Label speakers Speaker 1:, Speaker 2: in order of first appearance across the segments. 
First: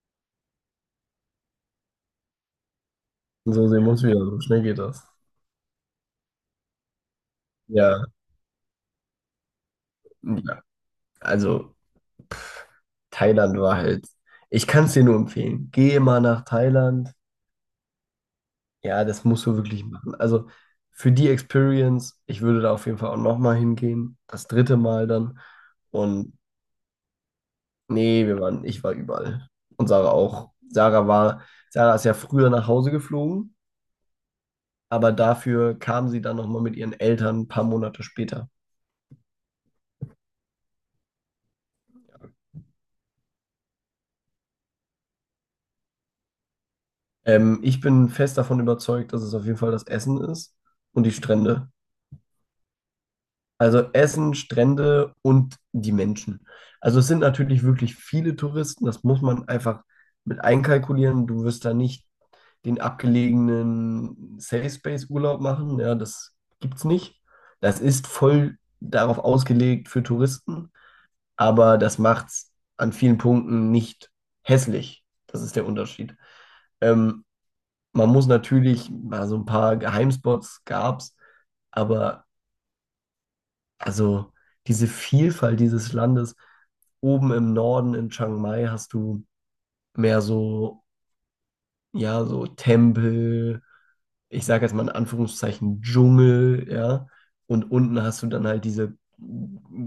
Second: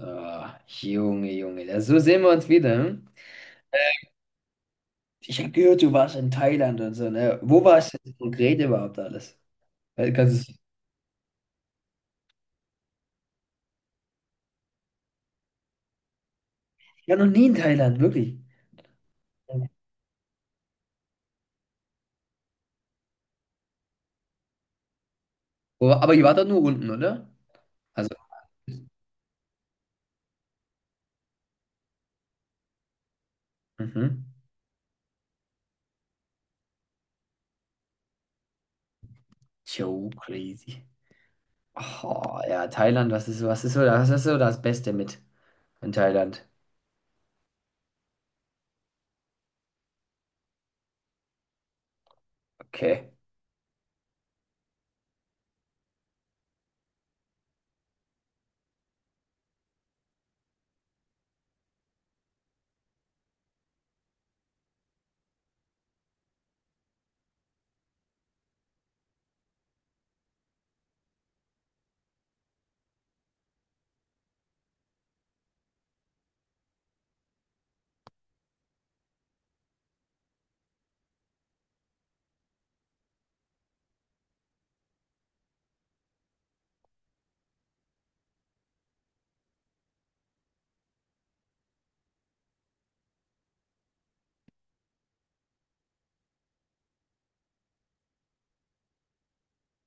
Speaker 1: Ah, Junge, Junge, da, so sehen wir uns wieder. Hm?
Speaker 2: So sehen wir uns wieder, so schnell geht das.
Speaker 1: Ich habe gehört, du warst in Thailand und so, ne? Wo warst du
Speaker 2: Ja,
Speaker 1: denn konkret überhaupt alles? Weil, kannst du.
Speaker 2: ja. Also Thailand war halt, ich kann es dir nur empfehlen. Geh mal nach
Speaker 1: Ich
Speaker 2: Thailand.
Speaker 1: war noch nie in Thailand, wirklich.
Speaker 2: Ja, das musst du wirklich machen. Also für die Experience, ich würde da auf jeden Fall auch nochmal hingehen. Das dritte Mal dann.
Speaker 1: Aber ihr
Speaker 2: Und
Speaker 1: wart doch nur unten, oder? Also,
Speaker 2: nee, wir waren, ich war überall. Und Sarah auch. Sarah ist ja früher nach Hause geflogen,
Speaker 1: mhm.
Speaker 2: aber dafür kam sie dann nochmal mit ihren Eltern ein paar Monate später.
Speaker 1: Yo, crazy. Oh, ja, Thailand, was ist so das Beste mit in Thailand?
Speaker 2: Ich bin fest davon überzeugt, dass es auf jeden Fall das Essen ist und die Strände.
Speaker 1: Okay.
Speaker 2: Also Essen, Strände und die Menschen. Also es sind natürlich wirklich viele Touristen, das muss man einfach mit einkalkulieren. Du wirst da nicht den abgelegenen Safe Space Urlaub machen, ja, das gibt's nicht. Das ist voll darauf ausgelegt für Touristen, aber das macht's an vielen Punkten nicht hässlich. Das ist der Unterschied. Ähm, Man muss natürlich, also ein paar Geheimspots gab's, aber also diese Vielfalt dieses Landes, oben im Norden in Chiang Mai hast du mehr so, ja, so Tempel, ich sage jetzt mal in Anführungszeichen Dschungel, ja, und unten hast du dann halt diese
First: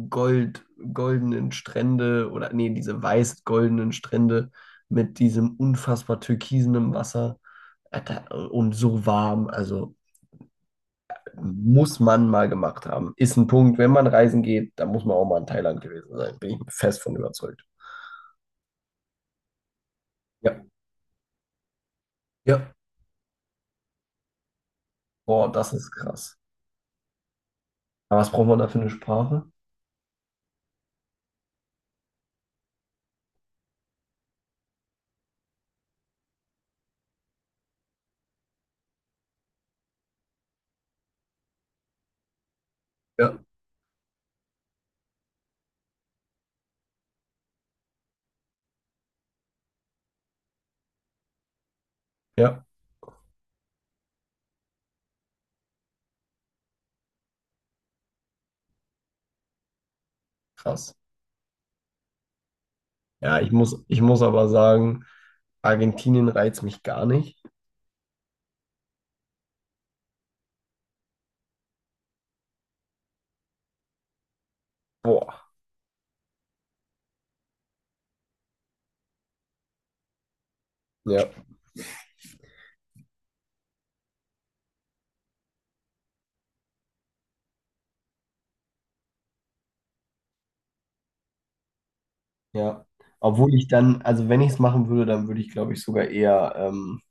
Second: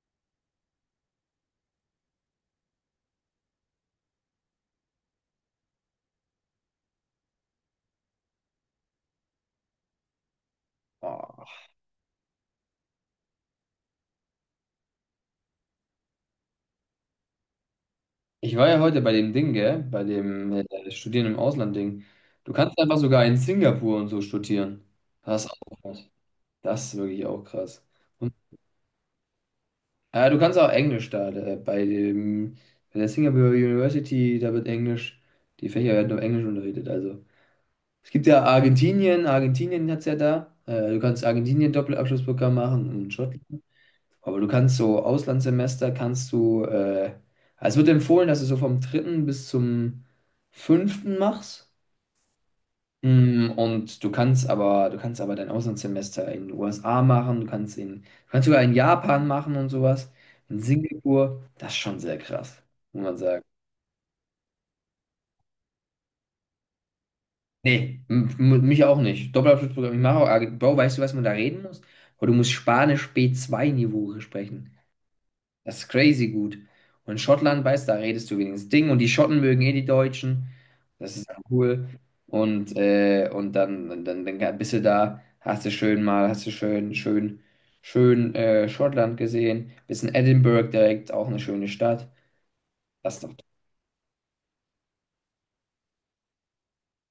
Speaker 2: gold, goldenen Strände oder nee, diese weiß-goldenen Strände mit diesem unfassbar türkisenen Wasser. Alter, und so warm, also
Speaker 1: Oh.
Speaker 2: muss man mal gemacht haben. Ist ein Punkt, wenn man reisen geht, da muss man auch mal in Thailand gewesen sein. Bin ich fest von überzeugt.
Speaker 1: Ich war ja heute bei dem Ding, gell? Bei dem
Speaker 2: Ja,
Speaker 1: Studieren im Ausland-Ding. Du
Speaker 2: ja.
Speaker 1: kannst einfach sogar in Singapur und so studieren. Das ist
Speaker 2: Boah, das
Speaker 1: auch
Speaker 2: ist
Speaker 1: was.
Speaker 2: krass.
Speaker 1: Das ist wirklich auch krass.
Speaker 2: Aber was
Speaker 1: Und,
Speaker 2: braucht man da für eine Sprache?
Speaker 1: du kannst auch Englisch da, bei dem, bei der Singapore University, da wird Englisch, die Fächer werden auf Englisch unterrichtet. Also es gibt ja Argentinien, Argentinien hat es ja da. Du kannst Argentinien-Doppelabschlussprogramm machen und
Speaker 2: Ja.
Speaker 1: Schottland. Aber du kannst so Auslandssemester, kannst du, also es wird empfohlen, dass du so vom dritten bis zum fünften machst.
Speaker 2: Ja,
Speaker 1: Und du kannst aber dein Auslandssemester in den USA machen, du kannst in, du kannst sogar in Japan machen und sowas. In
Speaker 2: krass.
Speaker 1: Singapur, das ist schon sehr krass, muss man
Speaker 2: Ja,
Speaker 1: sagen.
Speaker 2: ich muss aber sagen, Argentinien reizt mich gar nicht.
Speaker 1: Nee, mich auch nicht. Doppelabschlussprogramm, ich mache auch, ah, Bro, weißt du, was man da reden muss? Aber du musst Spanisch B2-Niveau sprechen.
Speaker 2: Boah,
Speaker 1: Das ist crazy gut. Und in Schottland, weißt du, da redest du wenigstens Ding und die Schotten mögen eh die Deutschen. Das ist
Speaker 2: ja,
Speaker 1: cool. Und dann bist du da, hast du schön, schön, schön Schottland gesehen. Bist in Edinburgh direkt, auch eine schöne Stadt.
Speaker 2: ja.
Speaker 1: Das ist doch.
Speaker 2: Obwohl ich dann, also wenn ich es machen würde, dann würde ich, glaube ich, sogar eher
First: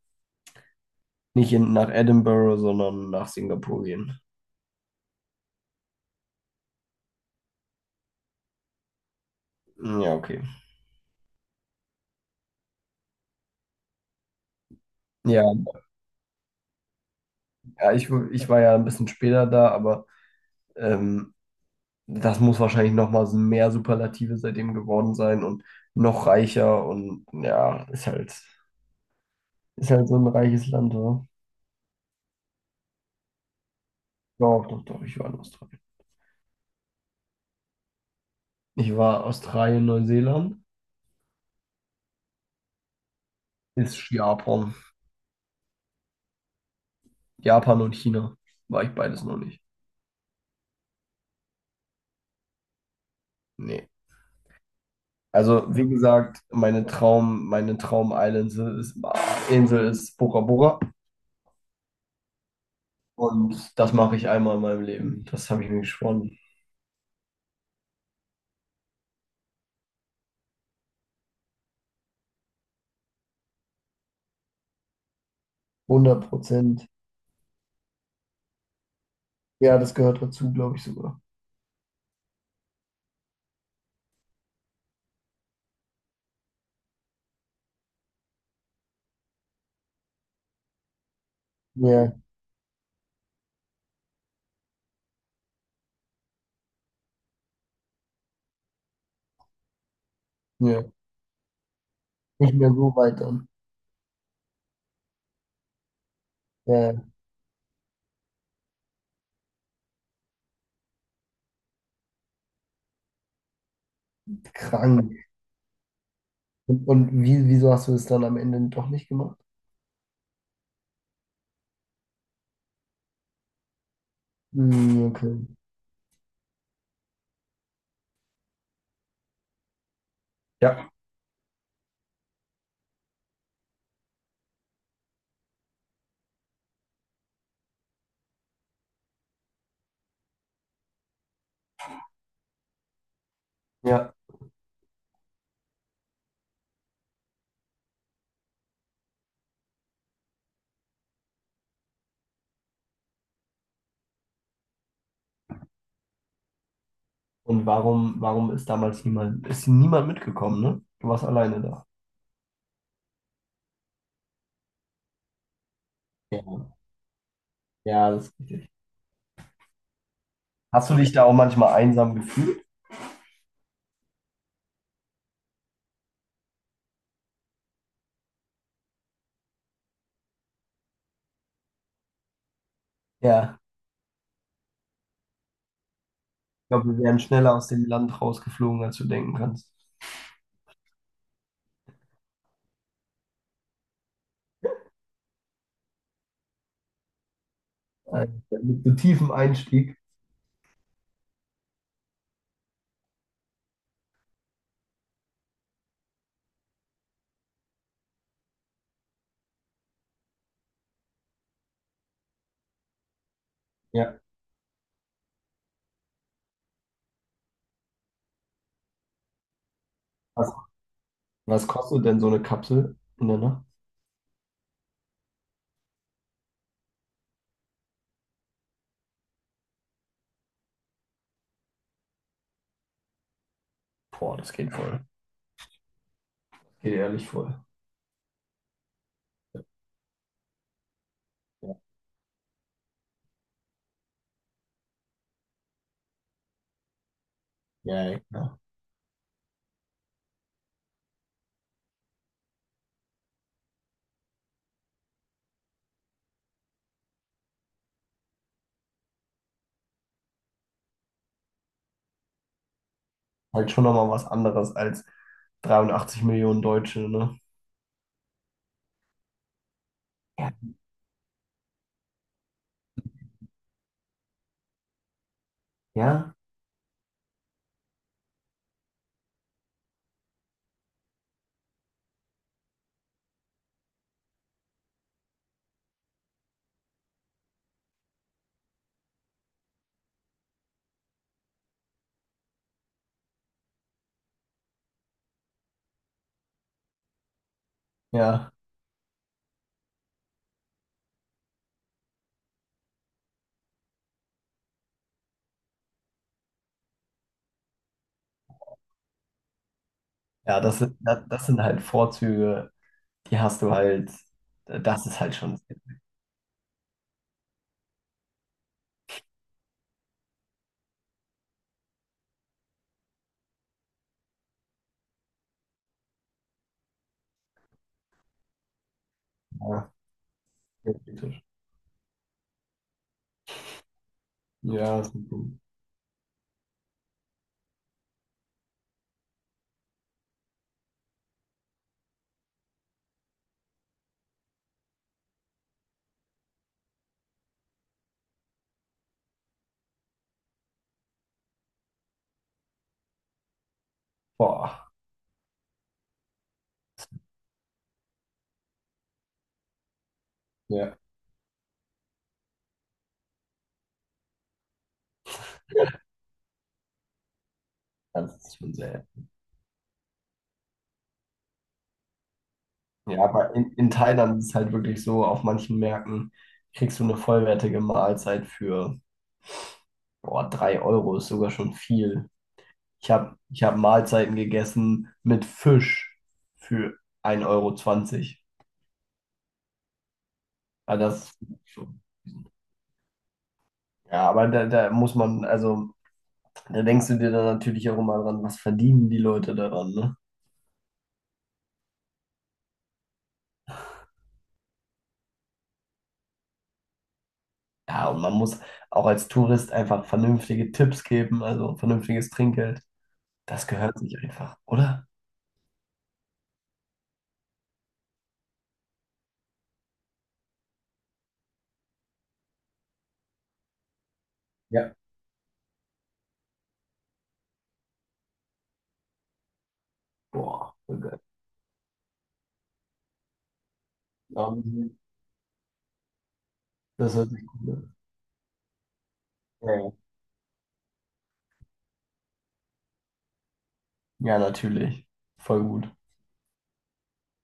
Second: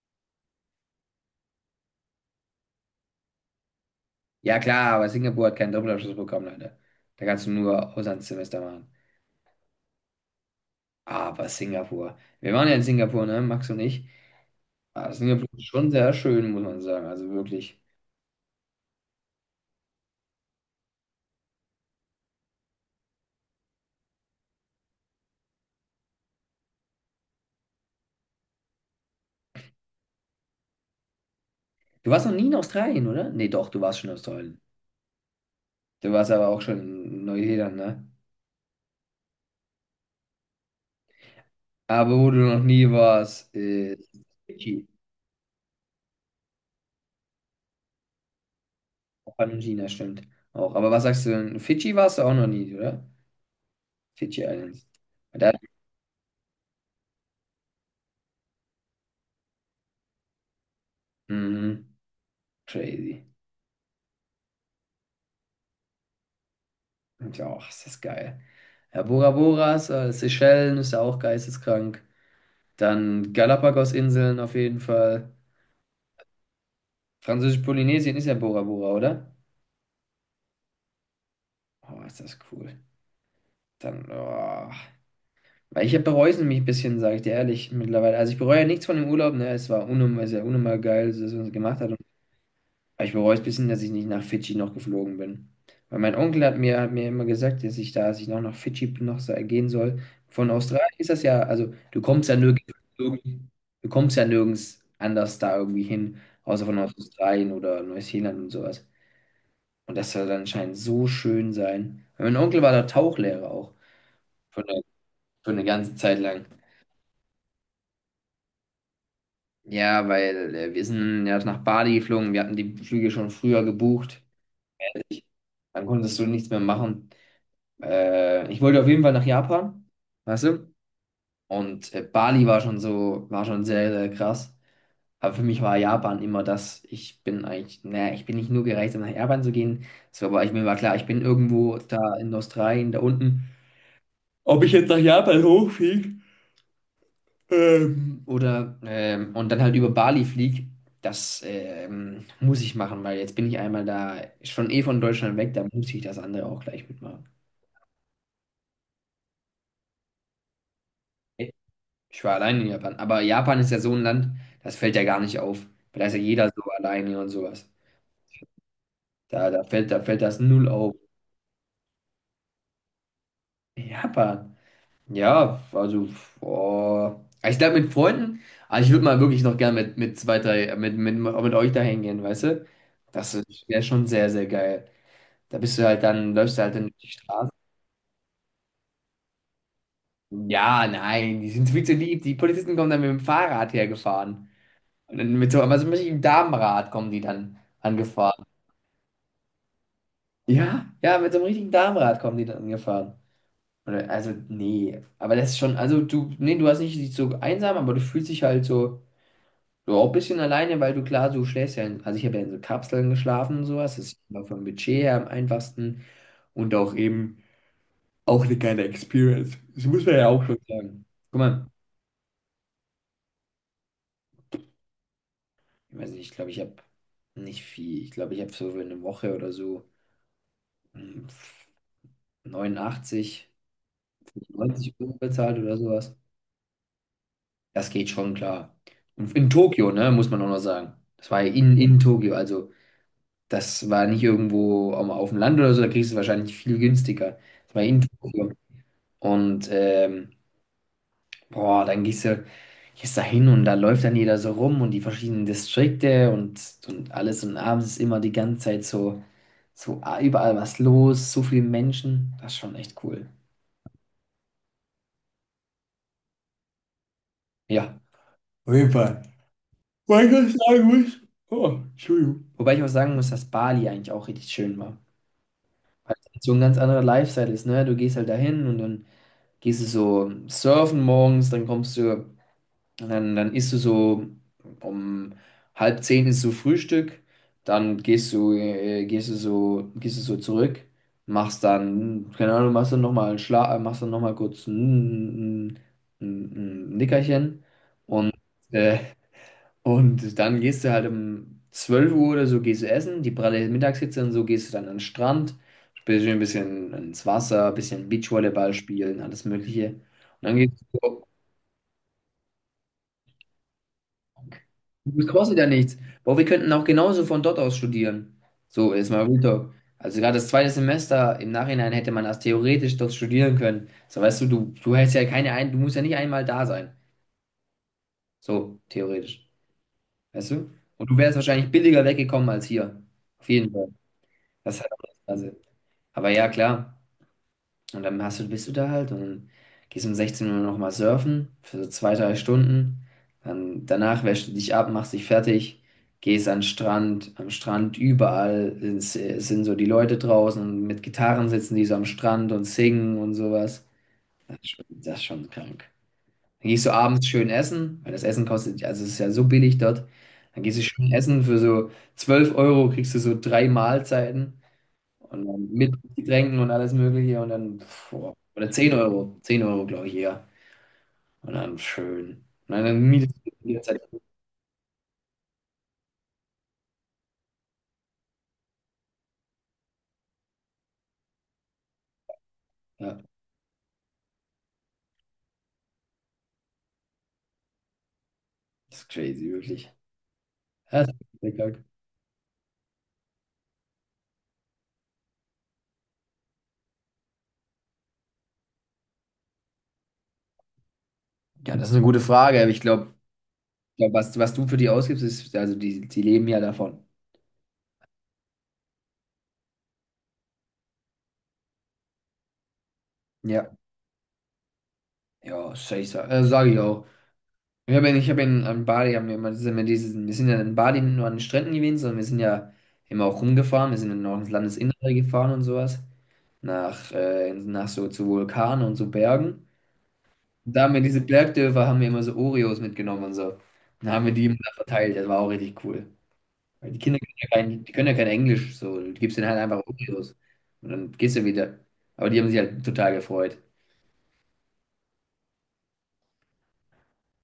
Speaker 2: nicht nach Edinburgh, sondern nach Singapur gehen.
Speaker 1: Ja, klar, aber Singapur hat keinen Doppelabschluss bekommen, leider. Da kannst du nur Auslandssemester machen.
Speaker 2: Ja, okay.
Speaker 1: Aber Singapur. Wir waren ja in Singapur, ne, Max und ich. Ah,
Speaker 2: Ja,
Speaker 1: Singapur ist schon sehr schön, muss man sagen. Also wirklich.
Speaker 2: ja, ich war ja ein bisschen später da, aber ähm, das muss wahrscheinlich noch mal so mehr Superlative seitdem geworden sein und noch reicher, und ja, ist halt so ein reiches Land, oder?
Speaker 1: Du warst noch nie in Australien, oder? Nee, doch, du warst schon in Australien.
Speaker 2: Doch, doch, doch, ich war in Australien.
Speaker 1: Du warst aber auch schon in Neuseeland, ne?
Speaker 2: Ich war Australien, Neuseeland,
Speaker 1: Aber wo du noch nie warst, ist
Speaker 2: ist Japan.
Speaker 1: Fidschi.
Speaker 2: Japan und China war ich beides
Speaker 1: Auch
Speaker 2: noch nicht.
Speaker 1: China, stimmt. Auch. Aber was sagst du denn? Fidschi warst du auch noch nie, oder?
Speaker 2: Nee.
Speaker 1: Fidschi Islands. Da,
Speaker 2: Also, wie gesagt, meine Traum-Island ist, Insel ist Bora Bora,
Speaker 1: mhm, crazy.
Speaker 2: und das mache ich einmal in meinem Leben. Das habe ich mir geschworen.
Speaker 1: Und ja, och, ist das geil. Ja, Bora Boras, Seychellen ist ja auch geisteskrank. Dann Galapagos-Inseln auf jeden Fall.
Speaker 2: 100%.
Speaker 1: Französisch-Polynesien ist ja Bora Bora, oder?
Speaker 2: Ja, das gehört dazu, glaube ich sogar.
Speaker 1: Oh, ist das cool. Dann, oh. Weil ich bereue es nämlich ein bisschen, sage ich dir ehrlich, mittlerweile. Also ich bereue ja nichts von dem Urlaub, ne? Es war unnormal, sehr unnormal geil, dass man es gemacht hat. Aber
Speaker 2: Ja,
Speaker 1: ich bereue es ein bisschen, dass ich nicht nach Fidschi noch geflogen bin. Weil mein Onkel hat mir immer gesagt, dass ich da, dass ich noch nach Fidschi noch gehen soll. Von Australien
Speaker 2: ja.
Speaker 1: ist das ja, also du kommst ja
Speaker 2: Nicht
Speaker 1: nirgends,
Speaker 2: mehr so
Speaker 1: du
Speaker 2: weit dann.
Speaker 1: kommst ja nirgends anders da irgendwie hin, außer von
Speaker 2: Ja,
Speaker 1: Australien oder Neuseeland und sowas. Und das soll dann anscheinend so schön sein. Weil mein Onkel war da Tauchlehrer auch, für eine,
Speaker 2: krank.
Speaker 1: für eine ganze Zeit lang.
Speaker 2: Und wieso hast du es dann am Ende doch nicht gemacht?
Speaker 1: Ja, weil wir sind ja nach Bali geflogen, wir hatten die Flüge schon früher gebucht,
Speaker 2: Hm, okay.
Speaker 1: dann konntest du nichts mehr machen. Ich wollte auf jeden Fall nach Japan, weißt du?
Speaker 2: Ja.
Speaker 1: Und Bali war schon so, war schon sehr, sehr krass. Aber für mich war Japan immer das, ich bin eigentlich, naja, ich bin nicht nur gereist, um nach Japan zu gehen. So, aber ich, mir war klar, ich bin irgendwo da in Australien, da unten.
Speaker 2: Ja.
Speaker 1: Ob ich jetzt nach Japan hochfliege? Oder und dann halt über Bali flieg. Das muss ich machen, weil jetzt bin ich einmal da, schon eh von Deutschland weg, da muss ich das andere auch gleich mitmachen.
Speaker 2: Und warum ist damals ist niemand mitgekommen, ne? Du warst alleine da.
Speaker 1: Ich war allein in Japan, aber Japan ist ja so ein Land, das fällt ja gar nicht auf. Da ist ja
Speaker 2: Ja,
Speaker 1: jeder so alleine und sowas.
Speaker 2: ja, das ist richtig.
Speaker 1: Da fällt das null
Speaker 2: Hast
Speaker 1: auf.
Speaker 2: du dich da auch manchmal einsam gefühlt?
Speaker 1: Japan. Ja, also, boah. Ich glaube mit Freunden, aber ich würde mal wirklich noch gern mit zwei, drei, mit euch da hingehen, weißt du? Das
Speaker 2: Ja.
Speaker 1: wäre schon sehr, sehr geil. Da bist du halt dann, läufst du
Speaker 2: Ich
Speaker 1: halt dann
Speaker 2: glaube,
Speaker 1: durch
Speaker 2: wir
Speaker 1: die
Speaker 2: wären
Speaker 1: Straße.
Speaker 2: schneller aus dem Land rausgeflogen, als du denken kannst.
Speaker 1: Ja, nein, die sind viel zu lieb. Die Polizisten kommen dann mit dem Fahrrad hergefahren. Und dann mit so, aber so einem richtigen Damenrad kommen die dann
Speaker 2: Äh,
Speaker 1: angefahren.
Speaker 2: Mit so tiefem Einstieg.
Speaker 1: Ja, ja, mit so einem richtigen Damenrad kommen die dann angefahren. Oder, also, nee. Aber das ist schon, also du, nee, du hast nicht dich so einsam, aber du fühlst dich halt so auch ein bisschen alleine, weil du klar, du schläfst ja in, also ich habe ja in so Kapseln geschlafen und sowas. Das ist
Speaker 2: Ja.
Speaker 1: immer vom Budget her am einfachsten und auch eben auch eine geile Experience. Das muss man ja auch
Speaker 2: Was,
Speaker 1: schon sagen. Guck
Speaker 2: was
Speaker 1: mal.
Speaker 2: kostet denn so eine Kapsel in der Nacht?
Speaker 1: Ich weiß nicht, ich glaube, ich habe nicht viel. Ich glaube, ich habe so für eine Woche oder so mm, 89,
Speaker 2: Boah, das geht
Speaker 1: 90
Speaker 2: voll.
Speaker 1: Euro bezahlt oder sowas.
Speaker 2: Geht ehrlich voll.
Speaker 1: Das geht schon klar. Und in Tokio, ne, muss man auch noch sagen. Das war ja in,
Speaker 2: Ja,
Speaker 1: in Tokio, also das war nicht irgendwo auf dem Land oder so, da kriegst du es wahrscheinlich viel günstiger. Das war in
Speaker 2: ja,
Speaker 1: Tokio.
Speaker 2: ja.
Speaker 1: Und boah, dann gehst du, gehst da hin und da läuft dann jeder so rum und die verschiedenen Distrikte und, alles und abends ist immer die ganze Zeit so, so überall was los, so viele Menschen. Das ist schon echt cool.
Speaker 2: Halt schon nochmal was anderes als 83 Millionen Deutsche, ne?
Speaker 1: Ja. Auf jeden Fall. Weil ich was
Speaker 2: Ja.
Speaker 1: sagen muss. Oh, Entschuldigung. Wobei ich auch sagen muss, dass Bali eigentlich auch richtig schön war. Weil es
Speaker 2: Ja.
Speaker 1: halt so ein ganz anderer Lifestyle ist, ne? Du gehst halt dahin und dann gehst du so surfen morgens, dann kommst du. Und dann isst du so um halb zehn ist so Frühstück, dann gehst du so zurück, machst dann, keine Ahnung, machst dann noch mal kurz ein Nickerchen und,
Speaker 2: Ja.
Speaker 1: äh, und dann gehst du halt um 12 Uhr oder so, gehst du essen, die pralle Mittagshitze und so, gehst du dann an den Strand, spielst du ein bisschen ins Wasser, ein bisschen Beachvolleyball spielen, alles Mögliche. Und dann
Speaker 2: Ja,
Speaker 1: gehst
Speaker 2: das sind,
Speaker 1: du
Speaker 2: das,
Speaker 1: so.
Speaker 2: das sind halt Vorzüge, die hast du halt, das ist
Speaker 1: Das
Speaker 2: halt schon
Speaker 1: kostet ja
Speaker 2: sehr,
Speaker 1: nichts. Boah, wir könnten auch genauso von dort aus studieren. So, ist mal Real Talk. Also gerade das zweite Semester, im Nachhinein hätte man das theoretisch dort studieren können. So, weißt du, du hättest ja keine ein, du musst ja nicht einmal da sein. So, theoretisch.
Speaker 2: ja,
Speaker 1: Weißt du?
Speaker 2: sehr
Speaker 1: Und du wärst
Speaker 2: kritisch.
Speaker 1: wahrscheinlich billiger weggekommen als hier. Auf jeden Fall. Das ist halt auch
Speaker 2: Ja, das ist
Speaker 1: das Krasse.
Speaker 2: ein,
Speaker 1: Aber ja, klar. Und dann hast du, bist du da halt und gehst um 16 Uhr nochmal surfen für so zwei, drei Stunden. Dann danach wäschst du dich ab, machst dich fertig, gehst an den Strand. Am Strand überall sind so die Leute draußen und mit Gitarren sitzen die so am Strand und singen und sowas. Das ist schon,
Speaker 2: boah,
Speaker 1: das ist schon krank. Dann gehst du abends schön essen, weil das Essen kostet, ja, also es ist ja so billig dort. Dann gehst du
Speaker 2: ja,
Speaker 1: schön essen für so 12 Euro, kriegst du so drei Mahlzeiten. Und dann mit
Speaker 2: ja,
Speaker 1: Getränken und alles Mögliche und dann, pf, boah,
Speaker 2: das ist
Speaker 1: oder
Speaker 2: schon
Speaker 1: 10
Speaker 2: sehr.
Speaker 1: Euro, 10 Euro, glaube ich, eher. Und dann schön. Und dann
Speaker 2: Ja,
Speaker 1: mietest du
Speaker 2: aber in,
Speaker 1: die
Speaker 2: in
Speaker 1: ganze Zeit.
Speaker 2: Thailand ist es halt wirklich so, auf manchen Märkten kriegst du eine vollwertige Mahlzeit für, boah, 3 Euro ist sogar schon viel. Ich
Speaker 1: Ja,
Speaker 2: habe ich hab Mahlzeiten gegessen mit Fisch für 1,20 €
Speaker 1: das ist crazy, wirklich.
Speaker 2: Ah,
Speaker 1: Ja, das
Speaker 2: das
Speaker 1: ist lecker.
Speaker 2: schon. Ja, aber da muss man, also da denkst du dir dann natürlich auch immer dran, was verdienen die Leute daran, ne?
Speaker 1: Ja, das ist eine gute Frage, aber ich glaube, glaub, glaub, was du für die ausgibst, ist, also die leben ja davon.
Speaker 2: Ja, und man muss auch als Tourist einfach vernünftige Tipps geben, also vernünftiges Trinkgeld. Das
Speaker 1: Ja,
Speaker 2: gehört sich einfach, oder?
Speaker 1: ja, safe, sag ich auch. Ich hab ja in, an Bali, haben wir immer, das immer dieses, wir sind ja in Bali nicht nur an den Stränden gewesen, sondern wir sind ja immer auch rumgefahren, wir sind dann auch ins
Speaker 2: Ja.
Speaker 1: Landesinnere gefahren und sowas. Nach so zu Vulkanen und so Bergen.
Speaker 2: Boah,
Speaker 1: Und da haben wir
Speaker 2: voll geil.
Speaker 1: diese Bergdörfer, haben wir immer so Oreos mitgenommen und so. Und dann haben wir die immer da
Speaker 2: Ähm,
Speaker 1: verteilt. Das war auch richtig cool. Weil die
Speaker 2: Das
Speaker 1: Kinder
Speaker 2: hört
Speaker 1: können
Speaker 2: sich
Speaker 1: ja
Speaker 2: gut
Speaker 1: kein, die
Speaker 2: an.
Speaker 1: können ja kein Englisch, so. Du gibst denen halt
Speaker 2: Ja,
Speaker 1: einfach
Speaker 2: ja.
Speaker 1: Oreos. Und dann gehst du wieder. Aber die haben sich halt total gefreut.
Speaker 2: Ja, natürlich. Voll gut.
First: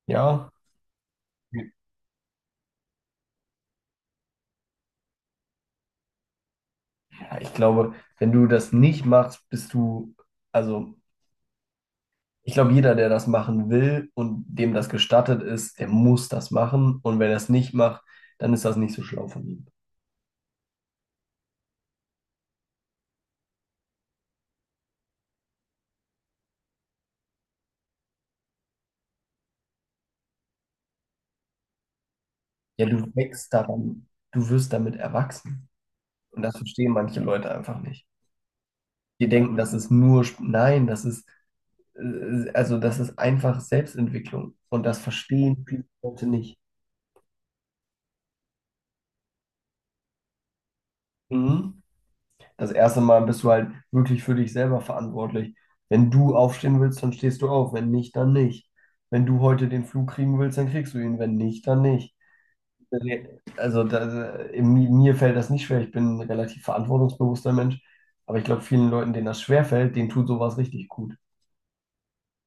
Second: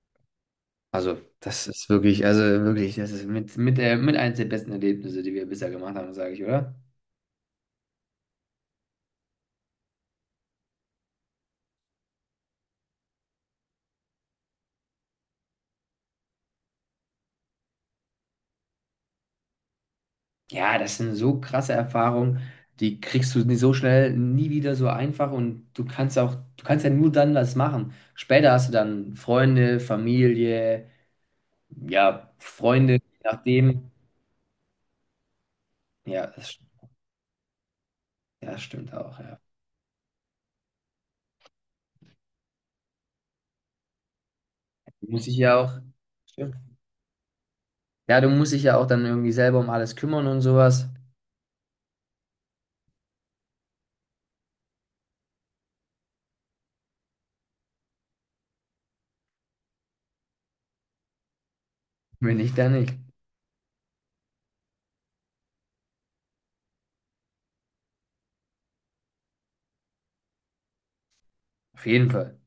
Speaker 2: Ja.
Speaker 1: Also, das ist wirklich, also wirklich, das ist mit eins der besten Erlebnisse, die wir bisher gemacht haben, sage ich, oder?
Speaker 2: Ja, ich glaube, wenn du das nicht machst, bist du, also ich glaube, jeder, der das machen will und dem das gestattet ist, der muss das machen. Und wenn er es nicht macht, dann ist das nicht so schlau von ihm.
Speaker 1: Ja, das sind so krasse Erfahrungen, die kriegst du nie so schnell nie wieder so einfach und du kannst auch, du kannst ja nur dann was machen. Später hast du dann Freunde, Familie, ja,
Speaker 2: Ja,
Speaker 1: Freunde, je
Speaker 2: du wächst
Speaker 1: nachdem.
Speaker 2: daran, du wirst damit erwachsen.
Speaker 1: Ja,
Speaker 2: Und
Speaker 1: das,
Speaker 2: das verstehen manche Leute einfach nicht.
Speaker 1: ja, stimmt auch,
Speaker 2: Die
Speaker 1: ja.
Speaker 2: denken, das ist nur, nein, das ist, also das ist einfach Selbstentwicklung. Und das
Speaker 1: Du musst dich ja
Speaker 2: verstehen
Speaker 1: auch,
Speaker 2: viele Leute
Speaker 1: stimmt.
Speaker 2: nicht.
Speaker 1: Ja, du musst dich ja auch dann irgendwie selber um alles kümmern und sowas.
Speaker 2: Mhm. Das erste Mal bist du halt wirklich für dich selber verantwortlich. Wenn du aufstehen willst, dann stehst du auf. Wenn nicht, dann nicht. Wenn du heute den Flug kriegen willst, dann kriegst du ihn. Wenn nicht, dann nicht.
Speaker 1: Wenn nicht, dann nicht.
Speaker 2: Also mir fällt das nicht schwer. Ich bin ein relativ verantwortungsbewusster Mensch. Aber ich glaube, vielen Leuten, denen das schwerfällt, denen tut sowas richtig gut.
Speaker 1: Auf jeden Fall.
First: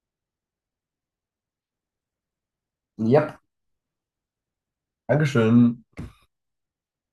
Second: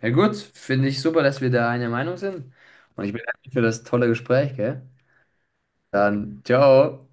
Speaker 1: Ja, gut, finde ich super, dass wir da einer Meinung sind. Und ich bedanke
Speaker 2: Yep.
Speaker 1: mich für das tolle Gespräch, gell?
Speaker 2: Dankeschön.
Speaker 1: Dann, ciao.